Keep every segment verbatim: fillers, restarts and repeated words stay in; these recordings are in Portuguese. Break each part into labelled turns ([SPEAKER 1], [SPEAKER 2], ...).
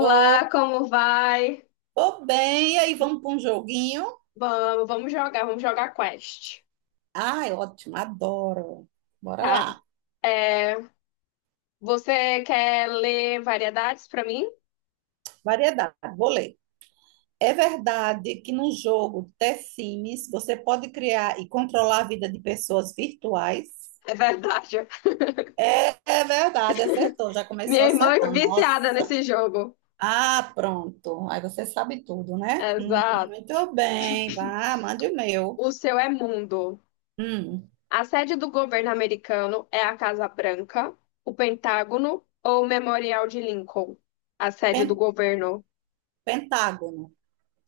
[SPEAKER 1] Ô,
[SPEAKER 2] como vai?
[SPEAKER 1] tô bem, e aí vamos para um joguinho?
[SPEAKER 2] Vamos, vamos jogar, vamos jogar Quest.
[SPEAKER 1] Ai, ótimo, adoro. Bora
[SPEAKER 2] Tá.
[SPEAKER 1] lá.
[SPEAKER 2] É, Você quer ler variedades pra mim?
[SPEAKER 1] Variedade, vou ler. É verdade que no jogo The Sims você pode criar e controlar a vida de pessoas virtuais?
[SPEAKER 2] É verdade.
[SPEAKER 1] É verdade, acertou, já
[SPEAKER 2] Minha
[SPEAKER 1] começou
[SPEAKER 2] irmã é
[SPEAKER 1] acertando. Nossa.
[SPEAKER 2] viciada nesse jogo.
[SPEAKER 1] Ah, pronto. Aí você sabe tudo, né? Hum,
[SPEAKER 2] Exato.
[SPEAKER 1] muito bem, vá, mande o meu.
[SPEAKER 2] O seu é mundo.
[SPEAKER 1] Hum,
[SPEAKER 2] A sede do governo americano é a Casa Branca, o Pentágono ou o Memorial de Lincoln? A sede do
[SPEAKER 1] pen-
[SPEAKER 2] governo,
[SPEAKER 1] Pentágono.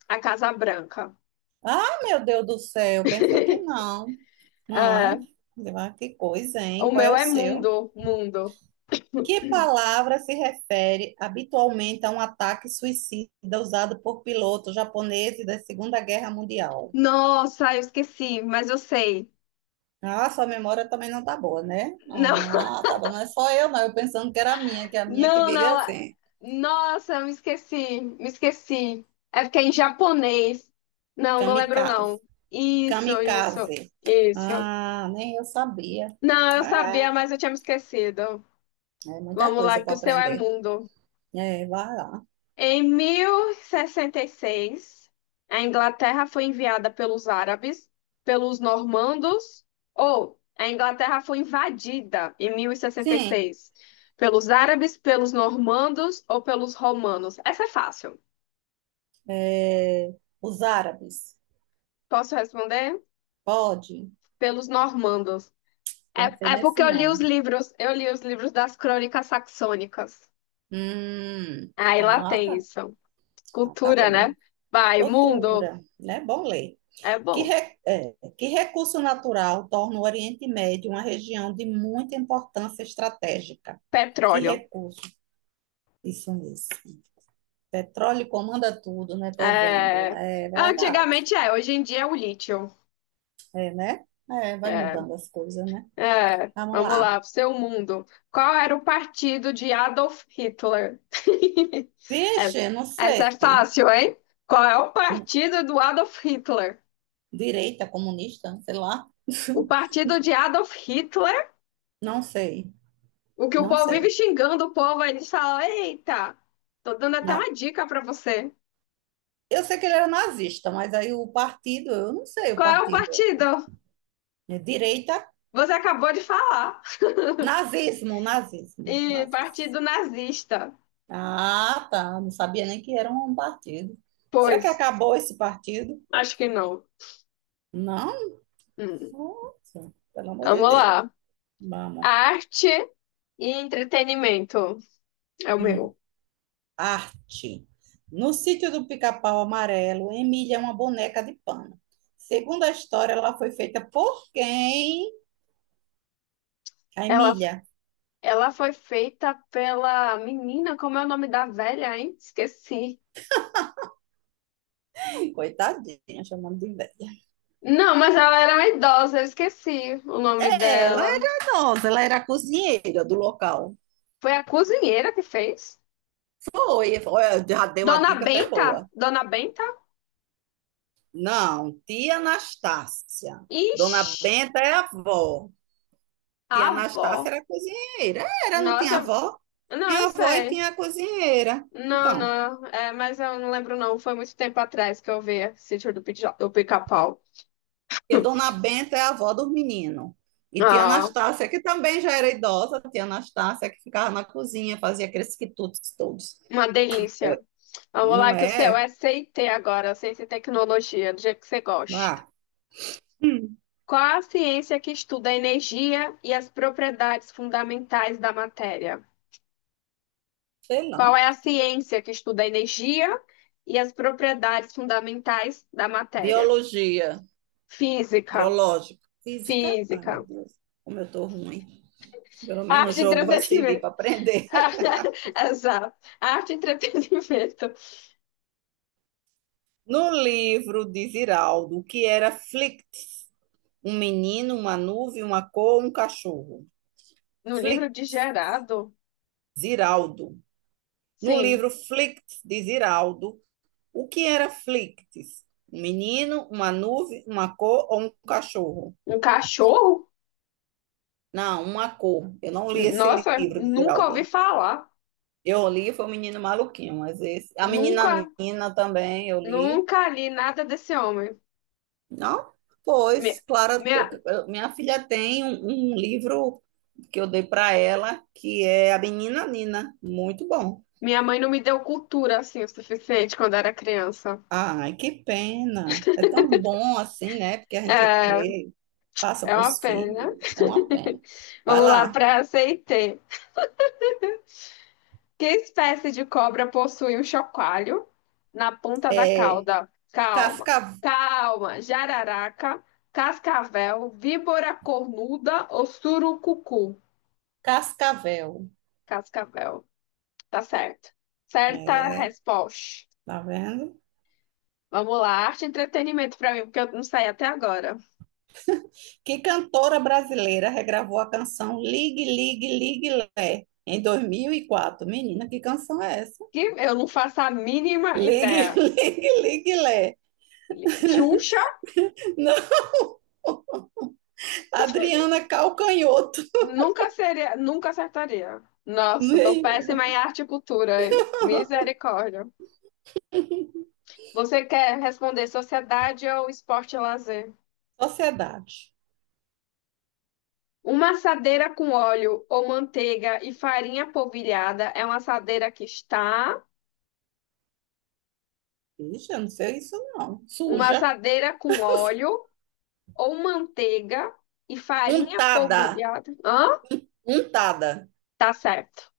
[SPEAKER 2] a Casa Branca.
[SPEAKER 1] Ah, meu Deus do céu, pensei que não.
[SPEAKER 2] É,
[SPEAKER 1] Mas, ah, que coisa,
[SPEAKER 2] o
[SPEAKER 1] hein? Qual
[SPEAKER 2] meu
[SPEAKER 1] é o
[SPEAKER 2] é
[SPEAKER 1] seu?
[SPEAKER 2] mundo, mundo.
[SPEAKER 1] Que palavra se refere habitualmente a um ataque suicida usado por pilotos japoneses da Segunda Guerra Mundial?
[SPEAKER 2] Nossa, eu esqueci, mas eu sei.
[SPEAKER 1] Ah, sua memória também não tá boa, né?
[SPEAKER 2] Não,
[SPEAKER 1] Ah, tá bom, não é só eu, não. Eu pensando que era a minha, que é a minha que
[SPEAKER 2] não,
[SPEAKER 1] vive
[SPEAKER 2] não.
[SPEAKER 1] assim.
[SPEAKER 2] Nossa, eu me esqueci, me esqueci. É porque é em japonês. Não, não lembro
[SPEAKER 1] Kamikaze.
[SPEAKER 2] não. Isso, isso,
[SPEAKER 1] Kamikaze.
[SPEAKER 2] isso.
[SPEAKER 1] Ah, nem eu sabia.
[SPEAKER 2] Não, eu
[SPEAKER 1] É,
[SPEAKER 2] sabia, mas eu tinha me esquecido.
[SPEAKER 1] é muita
[SPEAKER 2] Vamos
[SPEAKER 1] coisa
[SPEAKER 2] lá,
[SPEAKER 1] para
[SPEAKER 2] que o seu é
[SPEAKER 1] aprender.
[SPEAKER 2] mundo.
[SPEAKER 1] É, vai lá.
[SPEAKER 2] Em mil e sessenta e seis, a Inglaterra foi enviada pelos árabes, pelos normandos, ou a Inglaterra foi invadida em
[SPEAKER 1] Sim.
[SPEAKER 2] mil e sessenta e seis pelos árabes, pelos normandos ou pelos romanos. Essa é fácil.
[SPEAKER 1] É, os árabes.
[SPEAKER 2] Posso responder?
[SPEAKER 1] Pode?
[SPEAKER 2] Pelos normandos.
[SPEAKER 1] Pensei
[SPEAKER 2] É, é
[SPEAKER 1] nesse
[SPEAKER 2] porque eu li os
[SPEAKER 1] nome.
[SPEAKER 2] livros, eu li os livros das crônicas saxônicas.
[SPEAKER 1] Hum,
[SPEAKER 2] Aí lá
[SPEAKER 1] ah,
[SPEAKER 2] tem
[SPEAKER 1] tá.
[SPEAKER 2] isso.
[SPEAKER 1] Ah, tá
[SPEAKER 2] Cultura,
[SPEAKER 1] bom.
[SPEAKER 2] né? Vai, mundo.
[SPEAKER 1] Cultura, né? Bom ler.
[SPEAKER 2] É
[SPEAKER 1] Que,
[SPEAKER 2] bom.
[SPEAKER 1] re- é, que recurso natural torna o Oriente Médio uma região de muita importância estratégica? Que
[SPEAKER 2] Petróleo.
[SPEAKER 1] recurso? Isso mesmo. Petróleo comanda tudo, né? Tô vendo.
[SPEAKER 2] É,
[SPEAKER 1] É verdade.
[SPEAKER 2] Antigamente é, hoje em dia é o lítio.
[SPEAKER 1] É, né? É, vai
[SPEAKER 2] É,
[SPEAKER 1] mudando as coisas, né?
[SPEAKER 2] é,
[SPEAKER 1] Vamos
[SPEAKER 2] vamos
[SPEAKER 1] lá.
[SPEAKER 2] lá, seu mundo. Qual era o partido de Adolf Hitler? Essa,
[SPEAKER 1] Peixe, não
[SPEAKER 2] essa é
[SPEAKER 1] sei.
[SPEAKER 2] fácil, hein? Qual é o partido do Adolf Hitler?
[SPEAKER 1] Direita, comunista, sei lá.
[SPEAKER 2] O partido de Adolf Hitler,
[SPEAKER 1] Não sei,
[SPEAKER 2] o que o
[SPEAKER 1] não
[SPEAKER 2] povo vive
[SPEAKER 1] sei.
[SPEAKER 2] xingando o povo, aí eles falam: Eita, tô dando até
[SPEAKER 1] Na-
[SPEAKER 2] uma dica pra você.
[SPEAKER 1] Eu sei que ele era nazista, mas aí o partido, eu não sei o
[SPEAKER 2] Qual é o
[SPEAKER 1] partido.
[SPEAKER 2] partido?
[SPEAKER 1] É direita,
[SPEAKER 2] Você acabou de falar.
[SPEAKER 1] nazismo, nazismo,
[SPEAKER 2] E
[SPEAKER 1] nazismo.
[SPEAKER 2] partido nazista.
[SPEAKER 1] Ah, tá. Não sabia nem que era um partido. Será que
[SPEAKER 2] Pois,
[SPEAKER 1] acabou esse partido?
[SPEAKER 2] acho que não.
[SPEAKER 1] Não,
[SPEAKER 2] Hum.
[SPEAKER 1] nossa, pelo amor de
[SPEAKER 2] Vamos
[SPEAKER 1] Deus.
[SPEAKER 2] lá.
[SPEAKER 1] Vamos.
[SPEAKER 2] Arte e entretenimento é o
[SPEAKER 1] Hum.
[SPEAKER 2] meu.
[SPEAKER 1] Arte. No sítio do Pica-Pau Amarelo, Emília é uma boneca de pano. Segundo a história, ela foi feita por quem? A
[SPEAKER 2] Ela,
[SPEAKER 1] Emília,
[SPEAKER 2] ela foi feita pela menina, como é o nome da velha, hein? Esqueci.
[SPEAKER 1] coitadinha, chamando de velha.
[SPEAKER 2] Não, mas ela era uma idosa, eu esqueci o nome
[SPEAKER 1] É, ela
[SPEAKER 2] dela.
[SPEAKER 1] era nossa, ela era a cozinheira do local.
[SPEAKER 2] Foi a cozinheira que fez.
[SPEAKER 1] Foi, foi, eu já dei uma
[SPEAKER 2] Dona
[SPEAKER 1] dica até
[SPEAKER 2] Benta?
[SPEAKER 1] boa.
[SPEAKER 2] Dona Benta?
[SPEAKER 1] Não, tia Anastácia. Dona
[SPEAKER 2] Ixi,
[SPEAKER 1] Benta é a avó.
[SPEAKER 2] a
[SPEAKER 1] Tia Anastácia
[SPEAKER 2] avó.
[SPEAKER 1] era cozinheira. É, era, não tinha
[SPEAKER 2] Nossa,
[SPEAKER 1] avó?
[SPEAKER 2] não,
[SPEAKER 1] Tinha
[SPEAKER 2] eu
[SPEAKER 1] avó e
[SPEAKER 2] sei.
[SPEAKER 1] tinha cozinheira.
[SPEAKER 2] Não,
[SPEAKER 1] Então,
[SPEAKER 2] não, é, mas eu não lembro não. Foi muito tempo atrás que eu vi Sítio do Pica- do Pica-Pau.
[SPEAKER 1] porque Dona Benta é a avó dos meninos. E tia
[SPEAKER 2] Ah,
[SPEAKER 1] Anastácia, que também já era idosa, tia Anastácia que ficava na cozinha, fazia aqueles quitutes todos.
[SPEAKER 2] uma delícia.
[SPEAKER 1] É,
[SPEAKER 2] Vamos
[SPEAKER 1] não
[SPEAKER 2] lá, que o seu
[SPEAKER 1] é?
[SPEAKER 2] é C T agora, ciência e tecnologia, do jeito que você gosta.
[SPEAKER 1] Ah, Hum,
[SPEAKER 2] Qual a ciência que estuda a energia e as propriedades fundamentais da matéria?
[SPEAKER 1] sei
[SPEAKER 2] Qual
[SPEAKER 1] lá.
[SPEAKER 2] é a ciência que estuda a energia e as propriedades fundamentais da matéria?
[SPEAKER 1] Biologia,
[SPEAKER 2] Física,
[SPEAKER 1] biológico, física. Ai, meu
[SPEAKER 2] física.
[SPEAKER 1] Deus, como eu tô ruim. Pelo menos o
[SPEAKER 2] Arte e
[SPEAKER 1] jogo vai servir
[SPEAKER 2] entretenimento.
[SPEAKER 1] para aprender.
[SPEAKER 2] Exato. Arte e entretenimento.
[SPEAKER 1] No livro de Ziraldo, o que era Flict? Um menino, uma nuvem, uma cor, um cachorro.
[SPEAKER 2] No livro
[SPEAKER 1] Flict,
[SPEAKER 2] de Gerardo,
[SPEAKER 1] Ziraldo. No
[SPEAKER 2] sim.
[SPEAKER 1] livro Flict de Ziraldo, o que era Flicts? Um menino, uma nuvem, uma cor ou um cachorro?
[SPEAKER 2] Um cachorro?
[SPEAKER 1] Não, uma cor. Eu não li esse
[SPEAKER 2] Nossa,
[SPEAKER 1] livro de
[SPEAKER 2] nunca ouvi
[SPEAKER 1] Ziraldo.
[SPEAKER 2] falar.
[SPEAKER 1] Eu li, foi o Menino Maluquinho, mas esse, a Menina
[SPEAKER 2] Nunca,
[SPEAKER 1] Nina também eu li.
[SPEAKER 2] nunca li nada desse homem.
[SPEAKER 1] Não,
[SPEAKER 2] Minha,
[SPEAKER 1] pois, Clara,
[SPEAKER 2] minha,
[SPEAKER 1] minha filha tem um, um livro que eu dei para ela, que é A Menina Nina, muito bom.
[SPEAKER 2] minha mãe não me deu cultura assim o suficiente quando era criança.
[SPEAKER 1] Ai, que pena. É tão bom assim, né? Porque a gente
[SPEAKER 2] É,
[SPEAKER 1] lê, passa
[SPEAKER 2] é
[SPEAKER 1] para
[SPEAKER 2] uma
[SPEAKER 1] os
[SPEAKER 2] pena.
[SPEAKER 1] filhos, é uma pena. Vai
[SPEAKER 2] Vamos lá
[SPEAKER 1] lá.
[SPEAKER 2] para aceitei. Que espécie de cobra possui um chocalho na ponta da
[SPEAKER 1] É
[SPEAKER 2] cauda? Calma,
[SPEAKER 1] Casca,
[SPEAKER 2] calma. Jararaca, cascavel, víbora cornuda ou surucucu?
[SPEAKER 1] Cascavel.
[SPEAKER 2] Cascavel. Tá certo. Certa
[SPEAKER 1] É,
[SPEAKER 2] resposta.
[SPEAKER 1] tá vendo?
[SPEAKER 2] Vamos lá, arte e entretenimento pra mim, porque eu não sei até agora.
[SPEAKER 1] Que cantora brasileira regravou a canção Ligue, Ligue, Ligue Lé em dois mil e quatro? Menina, que canção é essa?
[SPEAKER 2] Que eu não faço a mínima
[SPEAKER 1] Ligue,
[SPEAKER 2] ideia.
[SPEAKER 1] Ligue, Ligue Lé.
[SPEAKER 2] Xuxa,
[SPEAKER 1] Não, Adriana Calcanhoto.
[SPEAKER 2] nunca seria, nunca acertaria. Nossa, tô
[SPEAKER 1] Menina.
[SPEAKER 2] péssima em arte e cultura, hein? Misericórdia. Você quer responder sociedade ou esporte e lazer?
[SPEAKER 1] Sociedade.
[SPEAKER 2] Uma assadeira com óleo ou manteiga e farinha polvilhada é uma assadeira que está,
[SPEAKER 1] Ixi, eu não sei isso não.
[SPEAKER 2] uma
[SPEAKER 1] Suja.
[SPEAKER 2] assadeira com óleo ou manteiga e farinha
[SPEAKER 1] Untada.
[SPEAKER 2] polvilhada. Hã?
[SPEAKER 1] Untada.
[SPEAKER 2] Tá certo.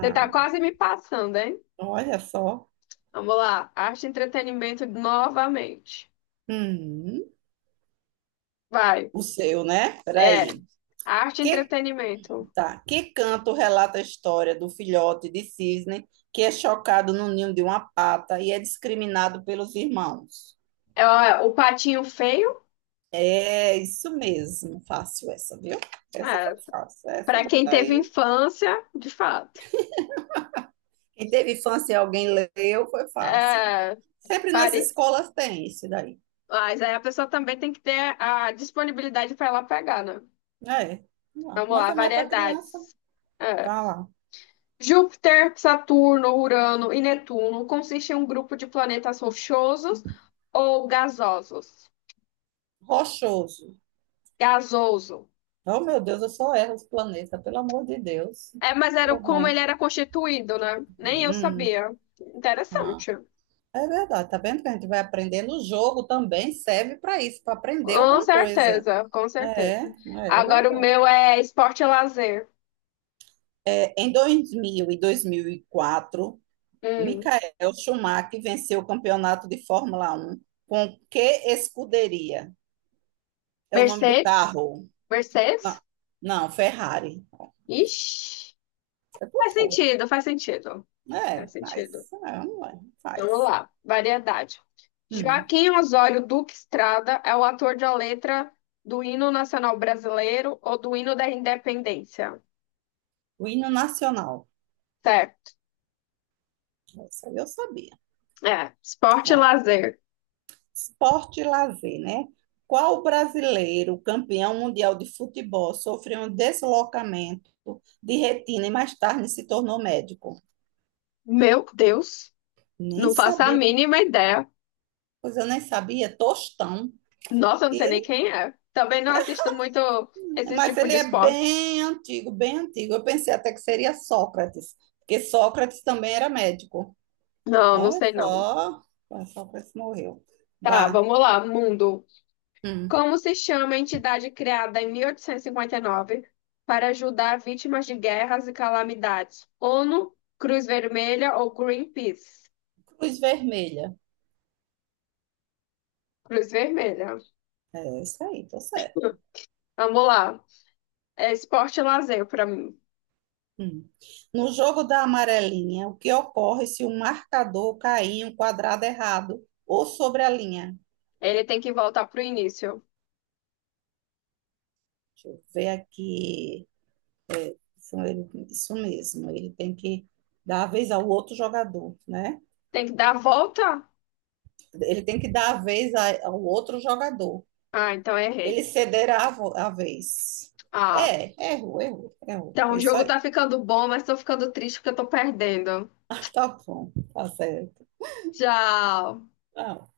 [SPEAKER 2] Você tá quase me passando, hein?
[SPEAKER 1] olha só.
[SPEAKER 2] Vamos lá. Arte e entretenimento novamente.
[SPEAKER 1] Hum,
[SPEAKER 2] Vai.
[SPEAKER 1] o seu, né? Peraí.
[SPEAKER 2] É. Arte e
[SPEAKER 1] Que
[SPEAKER 2] entretenimento.
[SPEAKER 1] Tá. Que canto relata a história do filhote de cisne que é chocado no ninho de uma pata e é discriminado pelos irmãos?
[SPEAKER 2] É, ó, é o patinho feio.
[SPEAKER 1] É isso mesmo. Fácil essa, viu? Essa foi
[SPEAKER 2] É.
[SPEAKER 1] fácil. Essa
[SPEAKER 2] Pra quem teve
[SPEAKER 1] daí.
[SPEAKER 2] infância, de fato.
[SPEAKER 1] Quem teve infância e alguém leu, foi fácil.
[SPEAKER 2] É,
[SPEAKER 1] Sempre nas
[SPEAKER 2] vari-
[SPEAKER 1] escolas tem isso daí.
[SPEAKER 2] Mas aí a pessoa também tem que ter a disponibilidade para ela pegar, né?
[SPEAKER 1] É. Vamos lá.
[SPEAKER 2] Vamos
[SPEAKER 1] Mas
[SPEAKER 2] lá,
[SPEAKER 1] é mais para criança.
[SPEAKER 2] variedades. É.
[SPEAKER 1] Vai lá.
[SPEAKER 2] Júpiter, Saturno, Urano e Netuno consiste em um grupo de planetas rochosos ou gasosos.
[SPEAKER 1] Rochoso.
[SPEAKER 2] Gasoso.
[SPEAKER 1] Oh, meu Deus, eu só erro os planetas, pelo amor de Deus.
[SPEAKER 2] É, mas era
[SPEAKER 1] Tô
[SPEAKER 2] como ele
[SPEAKER 1] ruim.
[SPEAKER 2] era constituído, né? Nem eu
[SPEAKER 1] Hum,
[SPEAKER 2] sabia.
[SPEAKER 1] ah.
[SPEAKER 2] Interessante.
[SPEAKER 1] É verdade, tá vendo que a gente vai aprendendo? O jogo também serve para isso, para aprender
[SPEAKER 2] Com
[SPEAKER 1] alguma coisa.
[SPEAKER 2] certeza, com
[SPEAKER 1] É,
[SPEAKER 2] certeza.
[SPEAKER 1] é
[SPEAKER 2] Agora o
[SPEAKER 1] verdade.
[SPEAKER 2] meu é esporte e lazer.
[SPEAKER 1] É, em dois mil e dois mil e quatro,
[SPEAKER 2] Hum.
[SPEAKER 1] Michael Schumacher venceu o campeonato de Fórmula um com que escuderia? É o nome do
[SPEAKER 2] Mercedes?
[SPEAKER 1] carro? Não,
[SPEAKER 2] Mercedes?
[SPEAKER 1] não, Ferrari.
[SPEAKER 2] Ixi,
[SPEAKER 1] É, por
[SPEAKER 2] faz
[SPEAKER 1] favor.
[SPEAKER 2] sentido, faz sentido.
[SPEAKER 1] É,
[SPEAKER 2] Faz sentido.
[SPEAKER 1] faz. É, não é,
[SPEAKER 2] Então, vamos
[SPEAKER 1] faz.
[SPEAKER 2] lá, variedade.
[SPEAKER 1] Hum.
[SPEAKER 2] Joaquim Osório Duque Estrada é o ator da letra do hino nacional brasileiro ou do hino da independência.
[SPEAKER 1] O hino nacional.
[SPEAKER 2] Certo.
[SPEAKER 1] Isso aí eu sabia.
[SPEAKER 2] É, esporte e lazer.
[SPEAKER 1] Esporte e lazer, né? Qual brasileiro, campeão mundial de futebol, sofreu um deslocamento de retina e mais tarde se tornou médico?
[SPEAKER 2] Meu Deus.
[SPEAKER 1] Nem
[SPEAKER 2] Não faço a
[SPEAKER 1] sabia,
[SPEAKER 2] mínima ideia.
[SPEAKER 1] pois eu nem sabia, Tostão.
[SPEAKER 2] Nossa, eu não sei nem
[SPEAKER 1] E-
[SPEAKER 2] quem é. Também não assisto muito esse
[SPEAKER 1] mas
[SPEAKER 2] tipo
[SPEAKER 1] ele
[SPEAKER 2] de
[SPEAKER 1] é
[SPEAKER 2] esporte.
[SPEAKER 1] bem antigo, bem antigo. Eu pensei até que seria Sócrates, porque Sócrates também era médico.
[SPEAKER 2] Não, não
[SPEAKER 1] Olha
[SPEAKER 2] sei não.
[SPEAKER 1] só, olha, Sócrates morreu.
[SPEAKER 2] Tá,
[SPEAKER 1] Vá.
[SPEAKER 2] vamos lá, mundo.
[SPEAKER 1] Hum.
[SPEAKER 2] Como se chama a entidade criada em mil oitocentos e cinquenta e nove para ajudar vítimas de guerras e calamidades? onu, Cruz Vermelha ou Greenpeace?
[SPEAKER 1] Cruz Vermelha.
[SPEAKER 2] Cruz Vermelha.
[SPEAKER 1] É isso aí, tô certo.
[SPEAKER 2] Vamos lá. É esporte e lazer para mim.
[SPEAKER 1] Hum. No jogo da amarelinha, o que ocorre se o marcador cair em um quadrado errado ou sobre a linha?
[SPEAKER 2] Ele tem que voltar pro início.
[SPEAKER 1] Deixa eu ver aqui. Isso, ele- isso mesmo, ele tem que dar a vez ao outro jogador, né?
[SPEAKER 2] Tem que dar a volta?
[SPEAKER 1] Ele tem que dar a vez a- ao outro jogador.
[SPEAKER 2] Ah, então errei.
[SPEAKER 1] Ele cederá a, vo- a vez.
[SPEAKER 2] Ah,
[SPEAKER 1] É, errou, errou, errou.
[SPEAKER 2] então, o
[SPEAKER 1] É isso
[SPEAKER 2] jogo
[SPEAKER 1] aí.
[SPEAKER 2] tá ficando bom, mas tô ficando triste porque eu tô perdendo.
[SPEAKER 1] Tá bom, tá certo.
[SPEAKER 2] Tchau.
[SPEAKER 1] Ah,